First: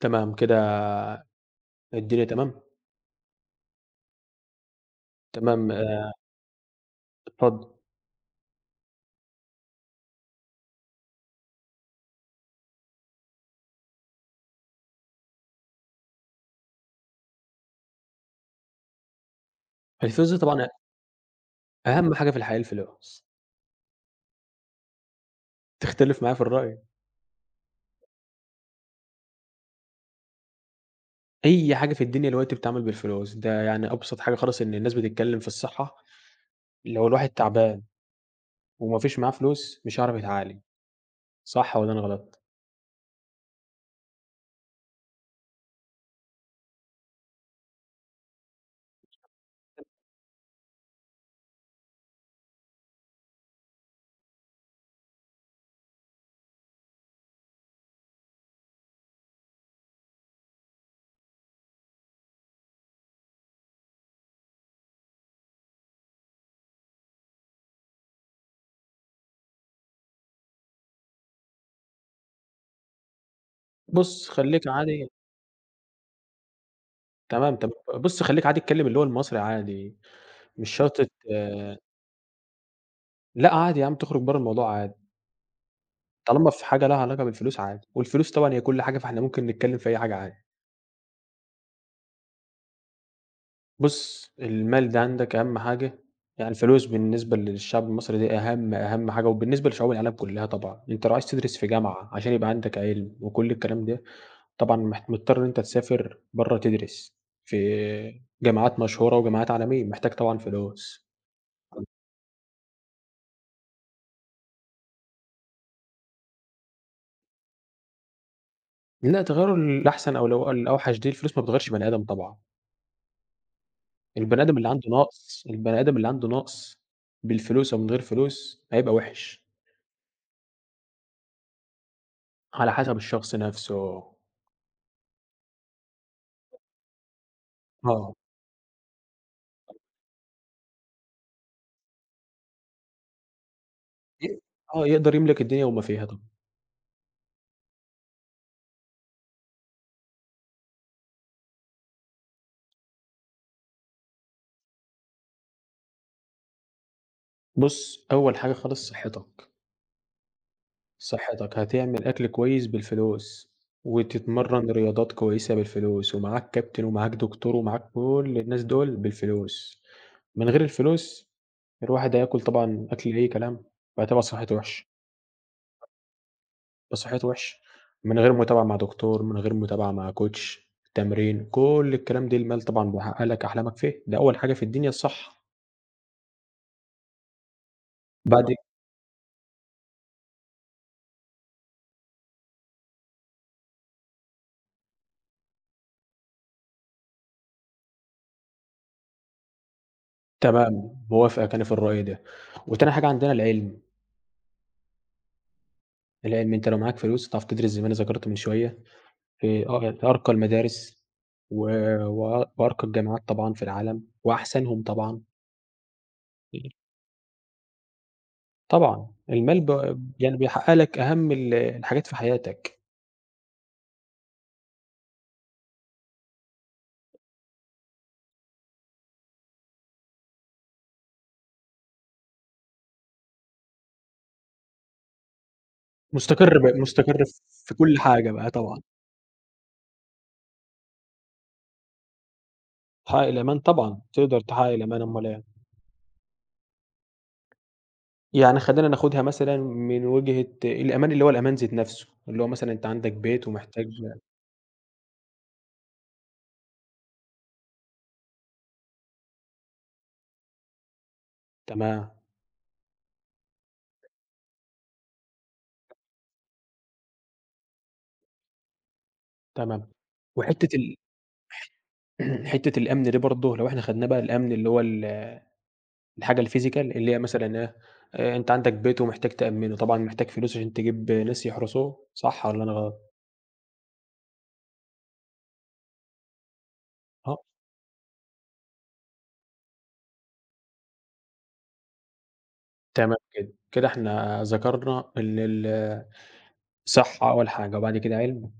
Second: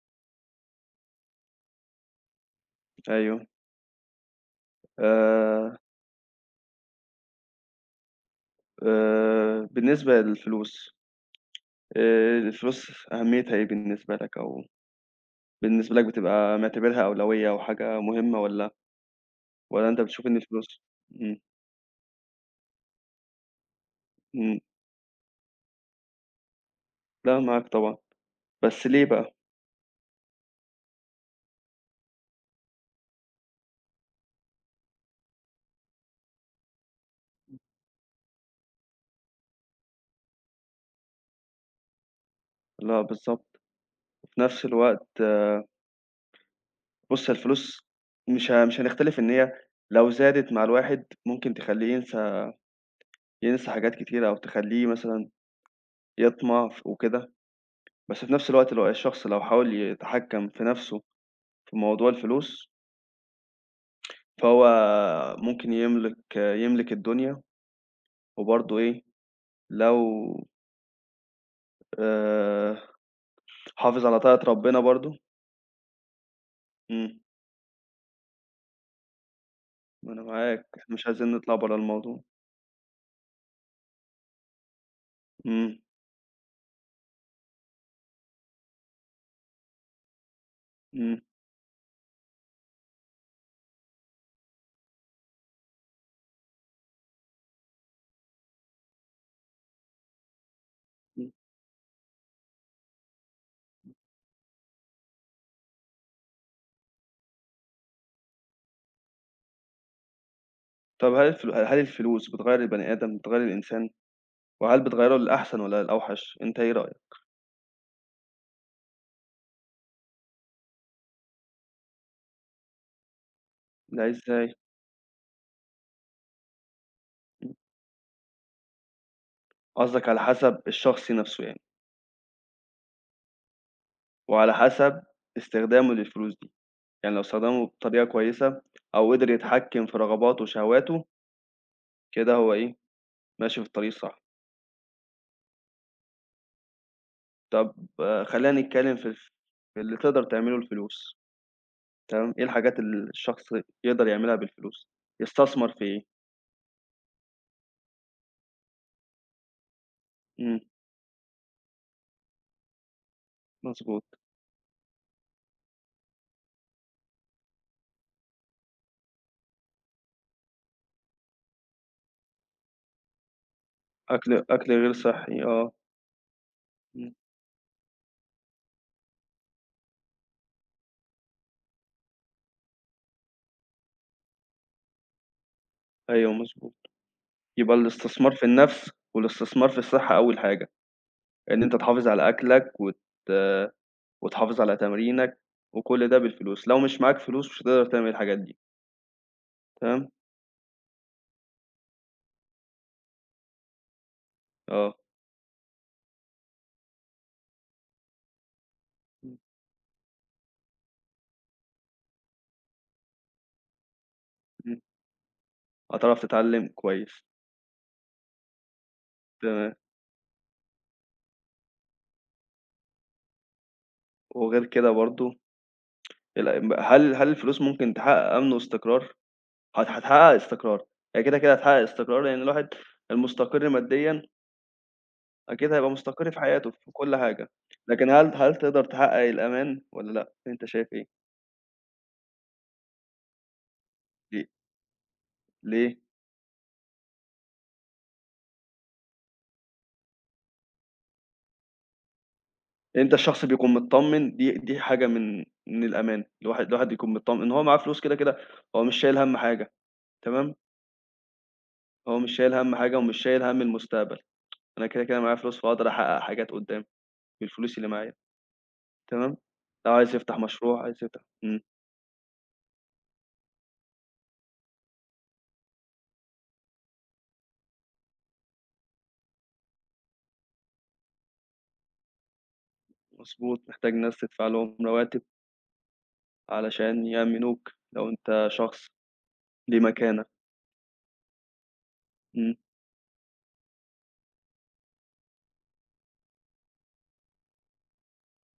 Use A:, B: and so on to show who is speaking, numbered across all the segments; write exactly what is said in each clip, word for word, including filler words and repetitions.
A: تمام كده. الدنيا تمام؟
B: أيوه. آآ
A: تمام آآ اتفضل.
B: آآ بالنسبة للفلوس، آآ الفلوس أهميتها إيه بالنسبة لك، أو بالنسبة لك بتبقى معتبرها أولوية أو حاجة مهمة، والّا والّا أنت بتشوف
A: الفلوس
B: إن
A: دي
B: الفلوس...
A: طبعًا
B: إمم.
A: أهم حاجة في الحياة الفلوس،
B: إمم.
A: تختلف معايا في الرأي؟
B: لأ، معاك طبعًا، بس ليه بقى؟
A: أي حاجة في الدنيا دلوقتي بتتعمل بالفلوس، ده يعني أبسط حاجة خالص إن الناس بتتكلم في الصحة، لو الواحد تعبان وما فيش معاه فلوس مش هيعرف يتعالج، صح والّا أنا غلط؟
B: لأ، بالضبط. وفي نفس الوقت بُص، هي الفلوس مش ه مش هنختلف إن هي لو زادت مع الواحد ممكن تخلّيه ينسى، ينسى حاجات كتيرة، أو تخلّيه مثلًا يطمع ف وكده، بس في نفس الوقت لو الشخص لو حاول يتحكّم في نفسه في موضوع الفلوس، فهو ممكن يملك، يملك الدنيا، وبرضه إيه، لو آآ حافظ على
A: بُص
B: طاعة
A: خلّيك
B: ربنا
A: عادي.
B: برضه. إمم.
A: تمام، تمام. بُص خلّيك عادي اتكلم اللي هو المصري عادي،
B: ما أنا معاك،
A: مش شرط
B: مش
A: ت
B: عايزين نطلع برّه
A: آه،
B: الموضوع.
A: لأ عادي يا عم تخرج برّه الموضوع عادي،
B: إمم.
A: طالما في حاجة لها علاقة بالفلوس عادي، والفلوس طبعًا هي كل حاجة فإحنا ممكن نتكلم في أي حاجة عادي.
B: إمم.
A: بُص، المال ده عندك أهم حاجة، يعني الفلوس بالنسبة للشعب المصري دي أهم، أهم حاجة، وبالنسبة لشعوب العالم كلّها طبعًا، أنت لو عايز
B: إمم.
A: تدرس في جامعة عشان يبقى عندك علم وكل الكلام ده، طبعًا مح مضطر إن أنت تسافر برّه تدرس في جامعات مشهورة وجامعات عالمية، محتاج طبعًا فلوس.
B: طب، هل الفل هل الفلوس بتغيّر البني آدم، بتغيّر الإنسان، وهل بتغيّره للأحسن والّا للأوحش؟ أنت إيه رأيك؟
A: لأ، تغيّر الأحسن أو الأو الأوحش دي الفلوس ما بتغيّرش بني آدم طبعًا،
B: لا،
A: البني
B: إزاي؟
A: آدم اللي عنده نَقْص، البني آدم اللي عنده نَقْص بالفلوس أو من غير فلوس هيبقى وِحِش،
B: قصدك على حسب الشخص نفسه يعني،
A: على حسب الشخص نَفْسه.
B: وعلى حسب استخدامه للفلوس دي، يعني لو استخدمه بطريقة
A: آه.
B: كويسة أو قدر يتحكم في رغباته وشهواته، كده هو إيه ماشي في الطريق الصح.
A: ي آه، يقدر يملك الدنيا وما فيها طبعًا.
B: طب آه، خلّينا نتكلّم في الف في اللي تقدر تعمله الفلوس، تمام، إيه الحاجات اللي الشخص يقدر يعملها بالفلوس؟ يستثمر في إيه؟
A: بُص، أول حاجة خالص صحّتك،
B: إمم.
A: صحّتك هتعمل أكل كويس بالفلوس،
B: مضبوط.
A: وتتمرّن رياضات كويسة بالفلوس، ومعاك كابتن ومعاك دكتور ومعاك كل الناس دول بالفلوس. من غير الفلوس الواحد هياكل طبعًا أكل أي كلام، فهتبقى
B: أكل
A: صحّته
B: أكل
A: وِحشة،
B: غير صحّي آه.
A: هتبقى
B: إمم.
A: صحّته وِحشة من غير متابعة مع دكتور، من غير متابعة مع كوتش، تمرين، كل الكلام ده المال طبعًا بيحقق لك أحلامك فيه، ده أول حاجة في الدنيا الصحّة.
B: أيوه، مضبوط. يبقى الاستثمار في
A: بعد
B: النَفْس والاستثمار في الصحّة أول حاجة، إن أنت تحافظ على أكلك وت وتحافظ على تمرينك، وكل ده بالفلوس، لو مش معاك فلوس مش هتقدر تعمل الحاجات دي، تمام؟
A: تمام، موافقك أنا في الرأي ده. وتاني حاجة عندنا العلم،
B: آه.
A: العلم أنت لو معاك فلوس هتعرف تدرس زي ما أنا ذكرت من شوية
B: إمم.
A: في أ في أرقى المدارس و و وأرقى الجامعات طبعًا في العالم
B: إمم.
A: وأحسنهم طبعًا.
B: هتعرف تتعلّم كويس.
A: طبعًا، المال ب
B: تمام.
A: يعني بيحقق لك أهم ال الحاجات في حياتك،
B: وغير كده برضه ال هل هل الفلوس ممكن تحقق أمن واستقرار؟ هت هتحقق استقرار، هي كده، كده هتحقق استقرار، لإن الواحد المستقر ماديًا أكيد هيبقى مستقر في
A: مستقر ب
B: حياته في كل
A: مستقر
B: حاجة،
A: في كل
B: لكن
A: حاجة
B: هل
A: بقى
B: هل
A: طبعًا،
B: تقدر تحقق الأمان والّا لأ؟ أنت شايف إيه؟
A: تحقق الأمان طبعًا، تقدر
B: ليه
A: تحقق الأمان أمّال إيه.
B: ليه؟
A: يعني خلّينا ناخدها مثلًا من وجهة الأمان اللي هو الأمان ذات نفسه، اللي هو مثلًا أنت عندك
B: أنت الشخص
A: بيت
B: بيكون
A: ومحتاج
B: متطمن، دي دي حاجة من من الأمان، الواحد الواحد يكون متطمن إن هو معاه فلوس كده، كده هو مش شايل هَم حاجة. تمام.
A: تمام.
B: هو مش شايل هَم حاجة، ومش شايل هَم المستقبل، أنا كده، كده معايا فلوس، فاقدر أحقق حاجات قدّام بالفلوس اللي معايا. تمام.
A: تمام.
B: لو عايز يفتح
A: وحتّة
B: مشروع،
A: ال
B: عايز يفتح... إمم،
A: حتّة الأمن دي برضه لو إحنا خدناه بقى الأمن اللي هو ال الحاجة الphysical اللي هي مثلًا إيه، آآ أنت عندك بيت ومحتاج تأمّنه، طبعًا محتاج فلوس عشان تجيب ناس يحرسوه صح والّا أنا غلط؟
B: مضبوط. محتاج ناس تدفع لهم رواتب علشان
A: آه،
B: يأمِّنوك لو أنت شخص ليه مكانة. إمم.
A: تمام كده. كده إحنا ذكرنا إن ال صحّة أول حاجة وبعد كده علم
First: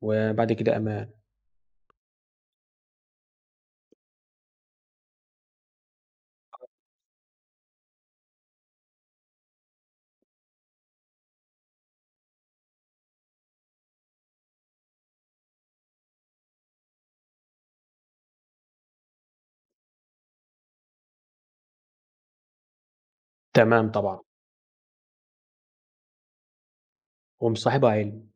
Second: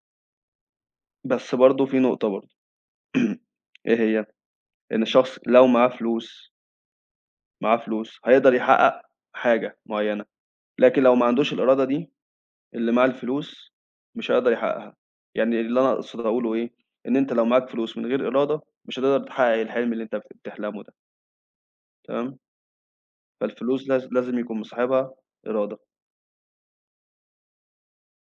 A: وبعد كده أمان.
B: بس برضه في نقطة برضه. إيه هي؟ إن الشخص لو معاه فلوس، معاه فلوس هيقدر يحقق حاجة معيّنة، لكن لو ما عندوش الإرادة دي، اللي معاه الفلوس مش هيقدر يحققها، يعني اللي أنا أقصد أقوله إيه، إن أنت لو معاك فلوس من غير إرادة مش هتقدر تحقق الحلم اللي أنت بت بتحلمه ده، تمام، فالفلوس
A: تمام
B: لاز
A: طبعًا،
B: لازم يكون مصاحبها إرادة.
A: ومصاحبها علم،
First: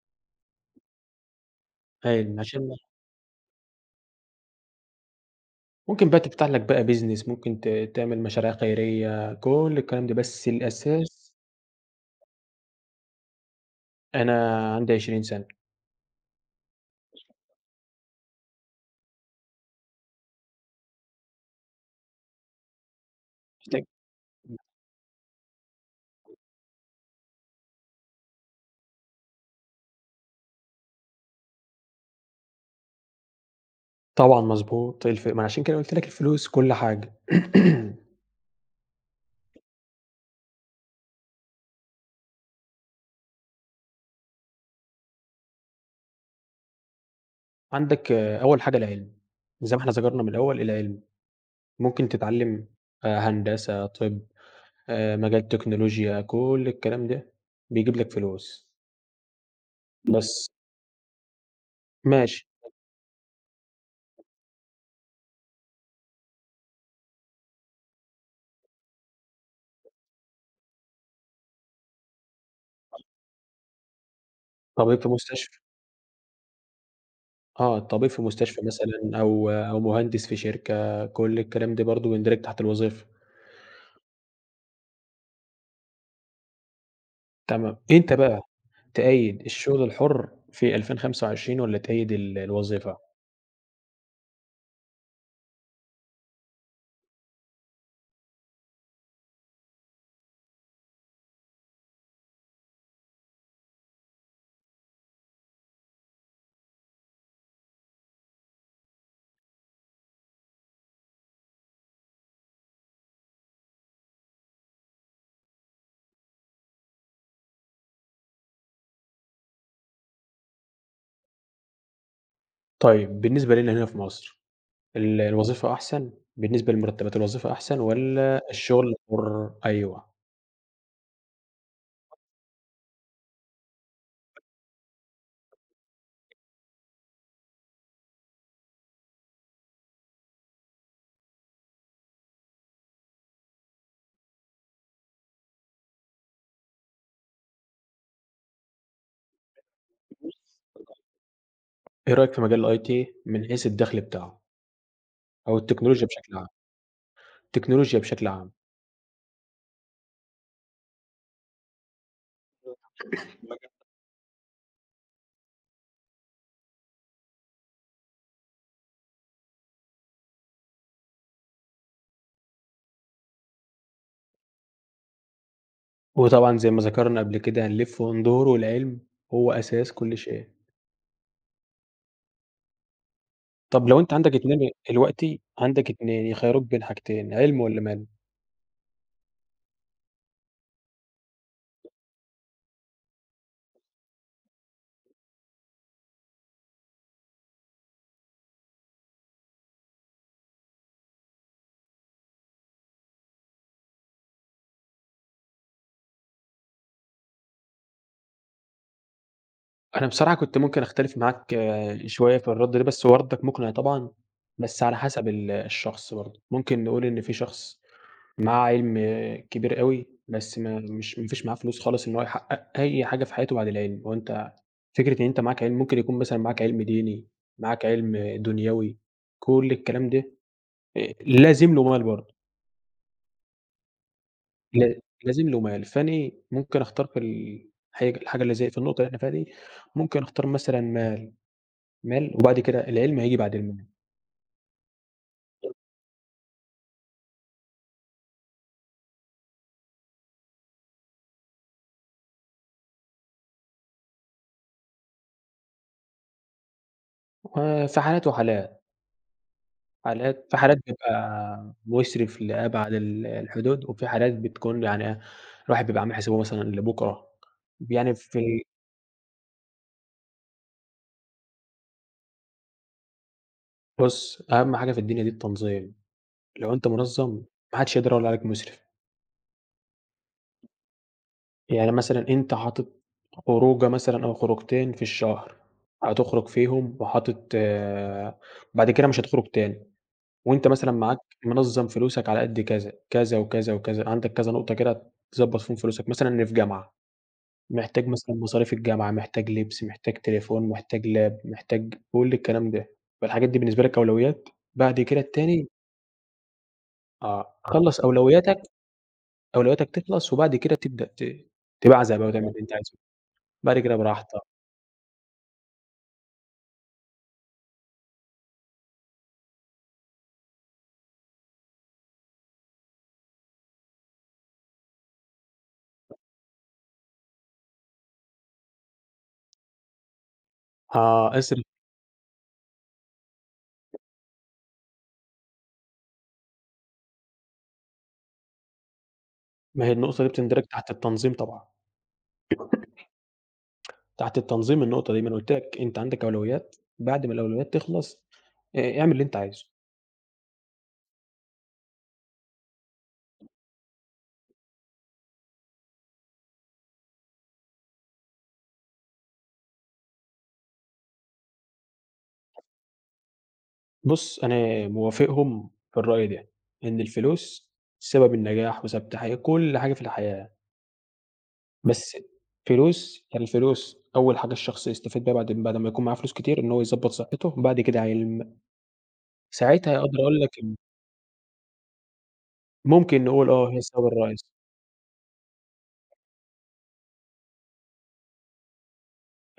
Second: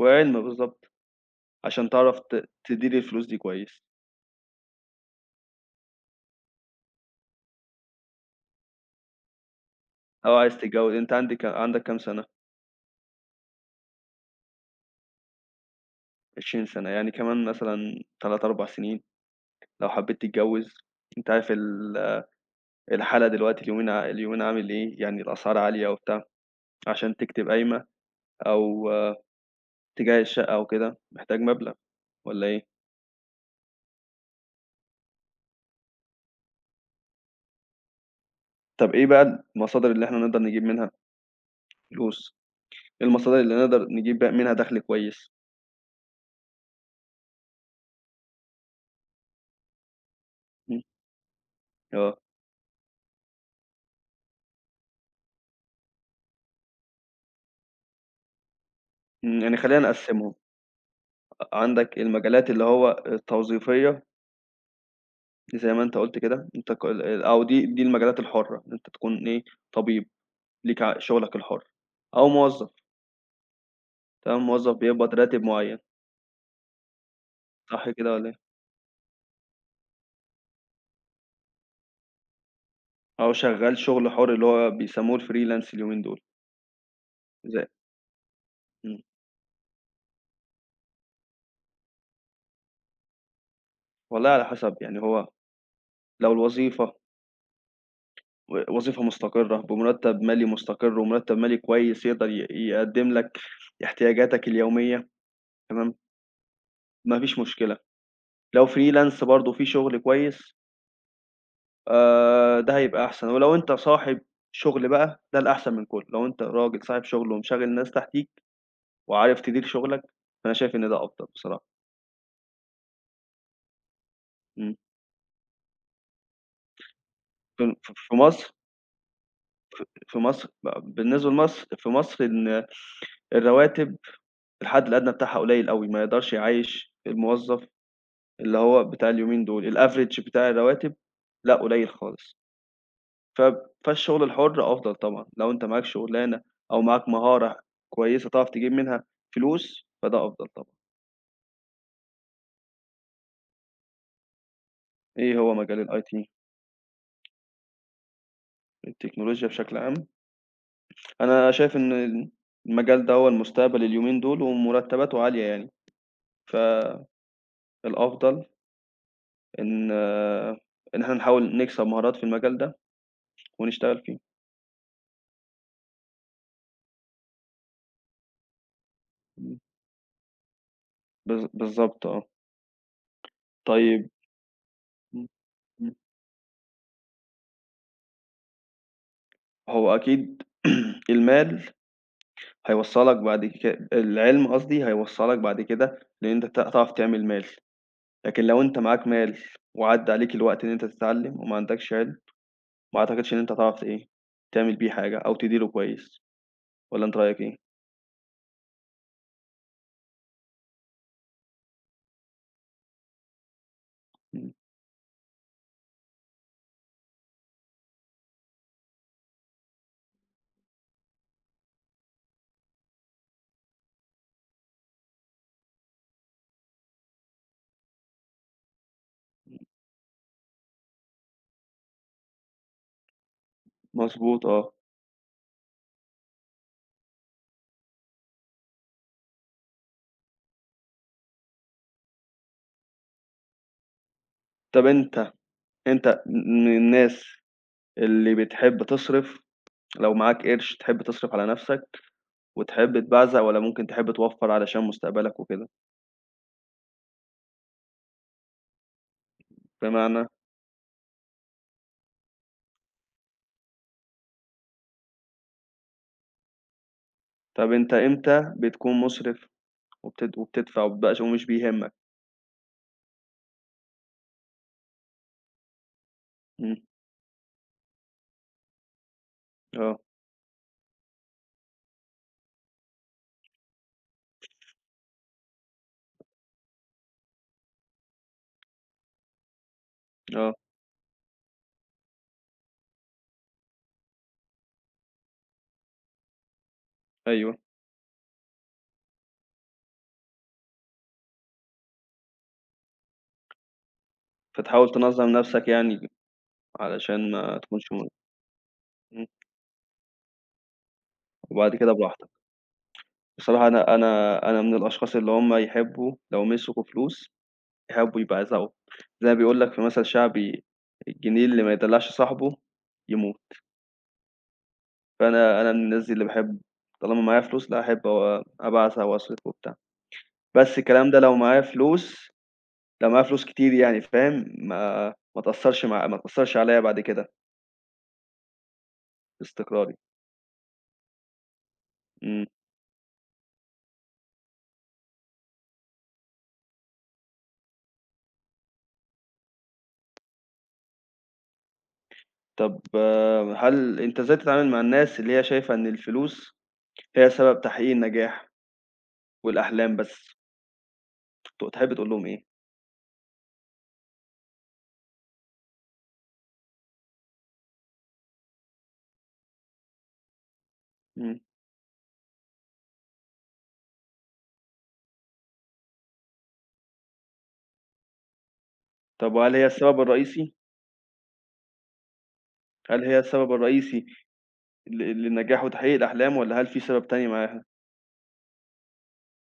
B: وعلم، بالضبط، عشان تعرف
A: علم
B: ت
A: عشان
B: تدير الفلوس دي كويس،
A: ممكن بقى تفتح لك بقى business ممكن ت تعمل مشاريع خيرية، كل الكلام ده،
B: أو
A: بس
B: عايز تتجوز. أنت
A: الأساس
B: عندِك عندك كام سنة؟
A: أنا عندي عشرين سَنة،
B: عشرين سنة، يعني كمان مثلًا ثلاثة، أربع سنين لو حبيت تتجوز، أنت عارف ال الحالة دلوقتي،
A: محتاج
B: اليومين ع اليومين عامل إيه، يعني الأسعار عالية وبتاع، عشان تكتب قايمة أو آه، تجهّز شقة أو كده، محتاج مبلغ والّا إيه؟
A: طبعًا مضبوط، الف ما أنا عشان كده قُلت لك الفلوس كل حاجة.
B: طب، إيه بقى المصادر اللي إحنا نقدر نجيب منها فلوس؟ إيه المصادر اللي نقدر نجيب بقى منها دخل كويس؟
A: عندك أول حاجة العلم، زي ما إحنا ذكرنا من الأول
B: إمم.
A: العلم، ممكن
B: آه.
A: تتعلّم آآ هندسة، طِب، آآ مجال تكنولوجيا، كل الكلام ده بيجيب لك فلوس،
B: إمم. يعني خلّينا نقسّمهم،
A: بس
B: عندك
A: ماشي،
B: المجالات اللي هو التوظيفية زي ما أنت قُلت كده، أنت ك ال أو دي دي المجالات الحُرّة، إن أنت تكون إيه، طبيب ليك ع شُغلك الحُر، أو موظّف، تمام، موظّف
A: طبيب في
B: بيقبض راتب
A: مستشفى
B: معيّن،
A: آه،
B: صح
A: طبيب
B: كده
A: في
B: والّا إيه؟
A: مستشفى مثلًا أو أو مهندس في شركة، كل الكلام ده برضه بيندرج تحت الوظيفة،
B: أو شغّال شُغل حُر اللي هو بيسمّوه الfreelance اليومين دول، زي...
A: تمام. أنت بقى
B: إمم.
A: تأيّد الشغل الحُر في ألفين وخمسة وعشرين والّا تأيّد ال الوظيفة؟
B: والله، على حسب، يعني هو لو الوظيفة و وظيفة مستقرة بمُرتّب مالي مستقر، ومُرتّب مالي كويس يقدر ي يقدّم لك احتياجاتك اليومية، تمام، ما فيش مشكلة، لو freelance برضه في شُغل كويس، آآ ده هيبقى أحسن، ولو أنت صاحب شغل بقى ده الأحسن من كُلّه، لو أنت راجل صاحب شغل ومشغّل ناس تحتيك وعارف تدير شغلك، فأنا شايف إن ده أفضل بصراحة.
A: طيب بالنسبة لنا هنا في مصر
B: إمم.
A: ال الوظيفة أحسن، بالنسبة لمرتبات الوظيفة
B: في م
A: أحسن
B: ف في
A: والّا
B: مصر
A: الشغل الحُر؟ أيوه.
B: في مصر ب بالنسبة لمصر، في مصر إن الرواتب الحد الأدنى بتاعها قليل أوي، ما يقدرش يعيّش الموظف اللي هو بتاع اليومين دول، الaverage بتاع الرواتب لأ قليل خالص، ف فالشغل الحُر أفضل طبعًا، لو أنت معاك شغلانة أو معاك مهارة كويسة تعرف تجيب منها فلوس، فده
A: بُص
B: أفضل طبعًا.
A: إيه رأيك في مجال الIT من حيث الدخل بتاعه
B: إيه هو
A: أو
B: مجال
A: التكنولوجيا
B: الIT؟
A: بشكل عام؟ التكنولوجيا بشكل عام.
B: التكنولوجيا بشكل عام؟ أنا شايف إن ال المجال ده هو
A: مجال
B: المستقبل اليومين دول، ومرتباته عالية يعني، فالأفضل إن آه، إن إحنا نحاول نكسب مهارات في المجال ده ونشتغل فيه.
A: وطبعًا زي ما ذكرنا قبل كده هنلِف وندور والعلم هو
B: إمم.
A: أساس كل شيء.
B: بالض بالضبط آه.
A: طب لو
B: طيب.
A: أنت عندك اتنين
B: إمم.
A: دلوقتي عندك
B: إمم.
A: 2 يخيّروك بين حاجتين، علم والّا مال؟
B: هو أكيد المال، هيوصّلك بعد ك العلم قصدي، هيوصّلك بعد كده، لإن أنت ت هتعرف تعمل مال، لكن لو أنت معاك مال وعدّى عليك الوقت إن أنت تتعلم وما عندكش علم، ما أعتقدش إن أنت هتعرف ت إيه، تعمل بيه حاجة أو تديره كويس، والّا أنت رأيك إيه؟
A: أنا بصراحة كنت ممكن أختلف معاك آه، شوية في الرَد ده، بس هو ردك مقنع طبعًا،
B: إمم.
A: بس على حسب ال الشخص برضه. ممكن نقول إن في شخص مع علم كبير أوي، بس ما مش ما فيش معاه فلوس خالص إن هو يحقق أي حاجة في حياته بعد العلم، هو أنت فكرة إن أنت معاك علم ممكن يكون مثلًا معاك علم ديني، معاك علم دنيوي، كل الكلام ده آآ لازم له مال برضه،
B: مضبوط آه.
A: لا لازم له مال، فأنا ممكن أختار في ال الحاج الحاجة اللي زي في النقطة اللي إحنا فيها دي، ممكن أختار مثلًا مال، مال وبعد كده العلم هييجي بعد المال،
B: طَب، أنت أنت م من الناس اللي بتحب تصرف، لو معاك قرش تحب تصرف على نَفْسك وتحب تبعزق، والّا ممكن تحب توفّر علشان مستقبلك وكده؟
A: وفي حالات وحالات.
B: بمعنى،
A: حالات في حالات بيبقى مُسرِف لأبعد ال الحدود، وفي حالات بتكون يعني إيه، الواحد بيبقى عامل حسابه مثلًا لبُكرة،
B: طَب أنت
A: يعني
B: إمتى
A: في
B: بتكون مُسرف، وبتد وبتدفع وبتبقاش ومش بيهمك؟
A: بُص، أهم حاجة في الدنيا دي التنظيم، لو
B: إمم.
A: أنت منظّم ما حدش يقدر يقول عليك مُسرِف،
B: آه.
A: يعني مثلًا أنت حاطط خروجة مثلًا أو خروجتين في الشهر، هتخرج فيهم وحاطط آه، بعد كده مش هتخرج تاني،
B: آه.
A: وأنت مثلًا معاك منظّم فلوسك على قد كذا، كذا وكذا وكذا، عندك كذا نقطة كده تضبّط فيهم فلوسك، مثلًا إن في جامعة.
B: أيوه.
A: محتاج مثلًا مصاريف الجامعة، محتاج لبس، محتاج تليفون، محتاج لاب، محتاج كل الكلام ده، فالحاجات دي بالنسبة لك أولويات،
B: فتحاول
A: بعد كده
B: تنظّم نَفْسك
A: التاني
B: يعني، علشان
A: آه،
B: ما تكونش
A: خلّص
B: م
A: أولوياتك،
B: إمم.
A: أولوياتك تخلص وبعد كده تبدأ ت
B: وبعد كده
A: تبعزق بقى
B: براحتك.
A: وتعمل اللي أنت عايزه،
B: بصراحة
A: بعد
B: أنا
A: كده
B: أنا
A: براحتك،
B: أنا من الأشخاص اللي هم يحبّوا لو مسكوا فلوس، يحبّوا يبعزقوا، زي ما بيقول لك في مثل شعبي، الجنيه اللي ما يدلّعش صاحبه يموت، فأنا أنا من الناس دي اللي باحب، طالما معايا فلوس لأ، أحب أ أبعزق وأصرف وبتاع، بس الكلام ده
A: آه،
B: لو معايا
A: اصرف
B: فلوس، لو معايا فلوس كتير يعني، فاهم، ما ما تأثّرش مع ما تأثّرش عليّا بعد كده في
A: ما هي
B: استقراري.
A: النقطة دي بتندرج تحت التنظيم طبعًا،
B: إمم.
A: تحت التنظيم النقطة دي، ما أنا قُلت لك أنت عندك أولويات، بعد ما الأولويات تخلص آآ، اعمل اللي أنت عايزه.
B: طَب آه، هل أنت إزاي بتتعامل مع الناس اللي هي شايفة إن الفلوس هي سبب تحقيق النجاح والأحلام بس؟ ت تحب تقول لهم إيه؟
A: بُص، أنا موافقهم في الرأي ده، إن الفلوس سبب النجاح وسبب تحقيق كل حاجة في الحياة،
B: إمم.
A: بس فلوس يعني الفلوس أول حاجة الشخص يستفيد بيها بعد بعد ما يكون معاه فلوس كتير، إن هو يضبّط صحته، بعد كده علم،
B: طب، وهل هي
A: ساعتها
B: السبب
A: أقدر أقول لك
B: الرئيسي
A: إن
B: هل هي
A: ممكن نقول
B: السبب
A: آه هي
B: الرئيسي
A: السبب الرئيسي،
B: ل لنجاح وتحقيق الأحلام، والّا هل في سبب تاني معاها؟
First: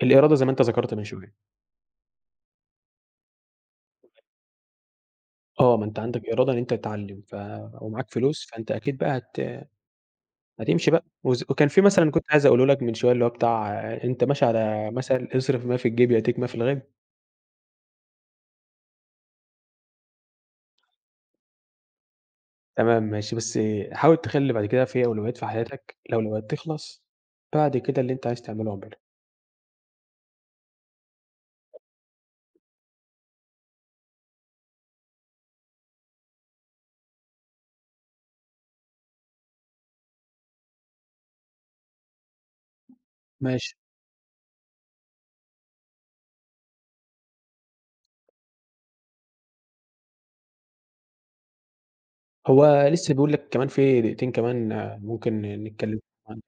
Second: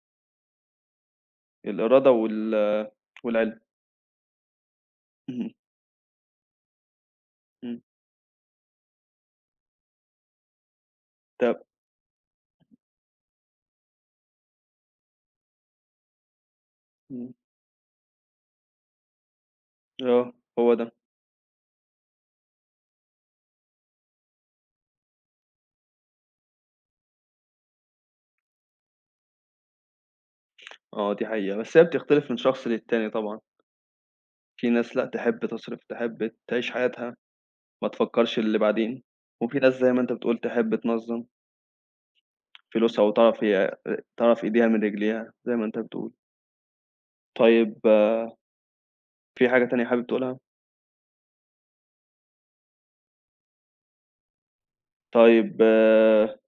A: الإرادة زي ما أنت ذكرت من شوية،
B: الإرادة وال والعلم. اهم.
A: آه، ما أنت عندك إرادة إن أنت تتعلم، ف
B: إمم.
A: ومعاك فلوس فأنت أكيد بقى هت هتمشي بقى، وز
B: طب.
A: وكان في مثلًا كنت عايز أقوله لك من شوية اللي هو بتاع آه، أنت ماشي على مثل اصرف ما في الجيب يأتيك ما في الغيب.
B: إمم. آه، هو ده.
A: تمام ماشي، بس حاول تخلّي بعد كده في أولويات في حياتك، الأولويات تخلص، بعد كده اللي أنت عايز تعمله اعمله.
B: آه، دي حقيقة. بس هي بتختلف من شخص للتاني طبعًا. في ناس لأ، تحب تصرف، تحب تعيش حياتها، ما تفكّرش اللي بعدين، وفي ناس زي ما أنت بتقول تحب تنظّم فلوسها وتعرف، هي
A: ماشي،
B: أ تعرف إيديها من رجليها زي ما أنت بتقول. طيب، في حاجة تانية حابب تقولها؟
A: هو لسه بيقول لك كمان في دقيقتين كمان آه، ممكن
B: طيب،
A: نتكلم عنه.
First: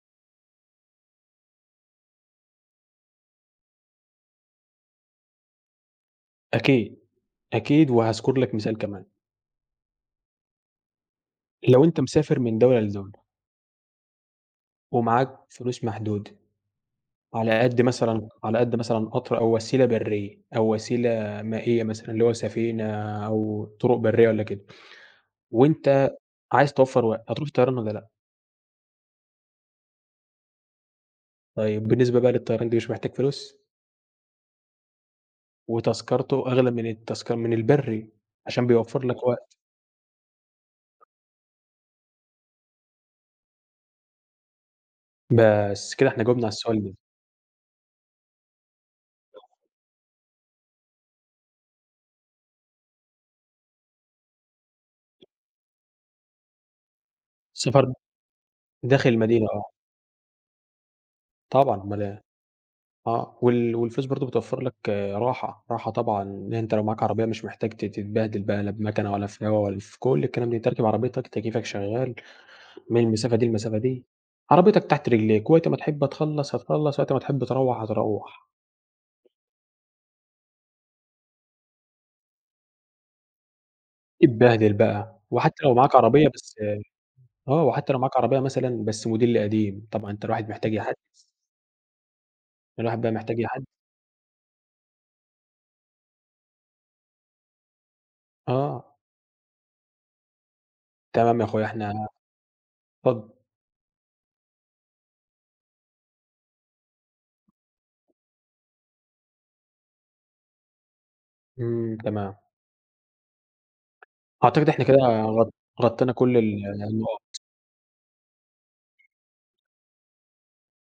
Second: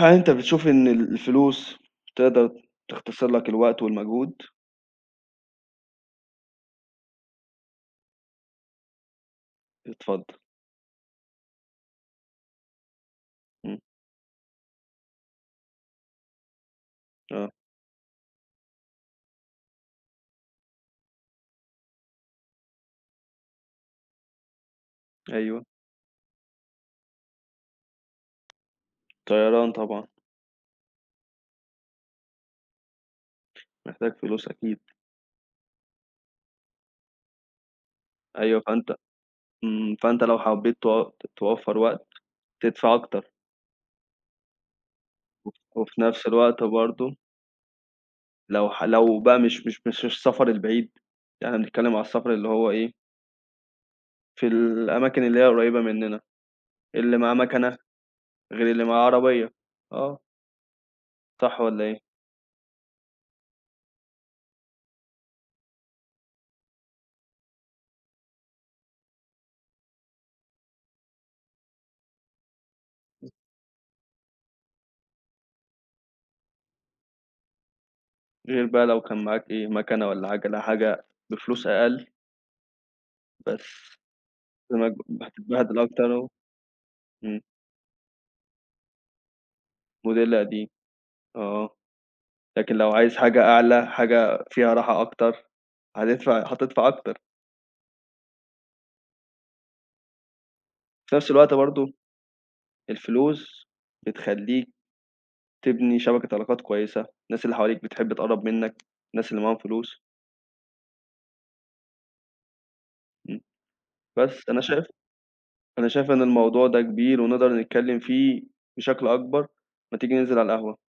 B: هل أنت بتشوف إن الفلوس تقدر تختصر لك الوقت والمجهود؟
A: أكيد، أكيد وهاذكر لك مثال كمان،
B: اتفضّل.
A: لو أنت مسافر من دولة لدولة
B: إمم.
A: ومعاك فلوس محدودة،
B: آه.
A: على قد مثلًا على قد مثلًا قطر أو وسيلة برية أو وسيلة مائية مثلًا اللي هو سفينة أو طرق برية والّا كده،
B: أيوه.
A: وأنت عايز توفّر وقت، هتروح طيران والّا لأ؟
B: طيران طبعًا،
A: طيب بالنسبة بقى للطيران دي مش محتاج فلوس؟
B: محتاج فلوس أكيد.
A: وتذكرته أغلى من التذكرة من البرّي،
B: أيوه،
A: عشان
B: فأنت
A: بيوفّر لك وقت.
B: إمم. فأنت لو حبّيت تو توفّر وقت، تدفع أكتر، وف وفي
A: بس كده
B: نفس
A: إحنا جاوبنا على
B: الوقت
A: السؤال ده.
B: برضه، لو ح لو بقى مش مش مش السفر البعيد، يعني بنتكلّم على السفر اللي هو إيه، في الأماكن اللي هي قريّبة منّنا، اللي معاه مَكَنة
A: السفر
B: غير اللي معاه
A: داخل المدينة
B: عربية.
A: آه،
B: آه، صح
A: طبعًا
B: والّا إيه؟
A: أومال إيه، آه، وال والفلوس برضه بتوفّر لك راحة، راحة طبعًا إن أنت لو معاك عربية مش محتاج ت تتبهدل بقى لا بمكنة ولا في هوا ولا في كل الكلام ده، أنت راكب عربيتك تكييفك شغّال من المسافة دي للمسافة دي، عربيتك تحت رجليك، وقت ما تحب تخلّص هتخلّص، وقت ما تحب تروّح هتروّح،
B: غير بقى لو كان معاك إيه، مكنة والّا عَجَلة، حاجة بفلوس أقل، بس
A: اتبهدل
B: مج
A: بقى. وحتى لو
B: هتتبهدل
A: معاك
B: أكتر
A: عربية
B: و
A: بس
B: إمم،
A: آه، وحتى لو معاك عربية مثلًا بس موديل قديم، طبعًا أنت
B: موديل
A: الواحد
B: قديم،
A: محتاج يحدّث،
B: آه، لكن لو
A: الواحد بقى
B: عايز
A: محتاج
B: حاجة
A: يحدّ
B: أعلى، حاجة فيها راحة أكتر، هتدفع هتدفع أكتر،
A: آه،
B: في نفس
A: تمام يا
B: الوقت
A: أخويا
B: برضه
A: إحنا اتفضل،
B: الفلوس بتخلّيك تبني شبكة علاقات كويسة، الناس اللي حواليك بتحب تقرّب منّك، الناس اللي معاهم فلوس.
A: إمم، تمام،
B: إمم. بس أنا
A: أعتقد إحنا
B: شايف
A: كده غط
B: أنا شايف
A: غطينا
B: إن
A: كل
B: الموضوع ده
A: ال
B: كبير، ونقدر نتكلّم فيه بشكل أكبر، ما تيجي ننزل على القهوة.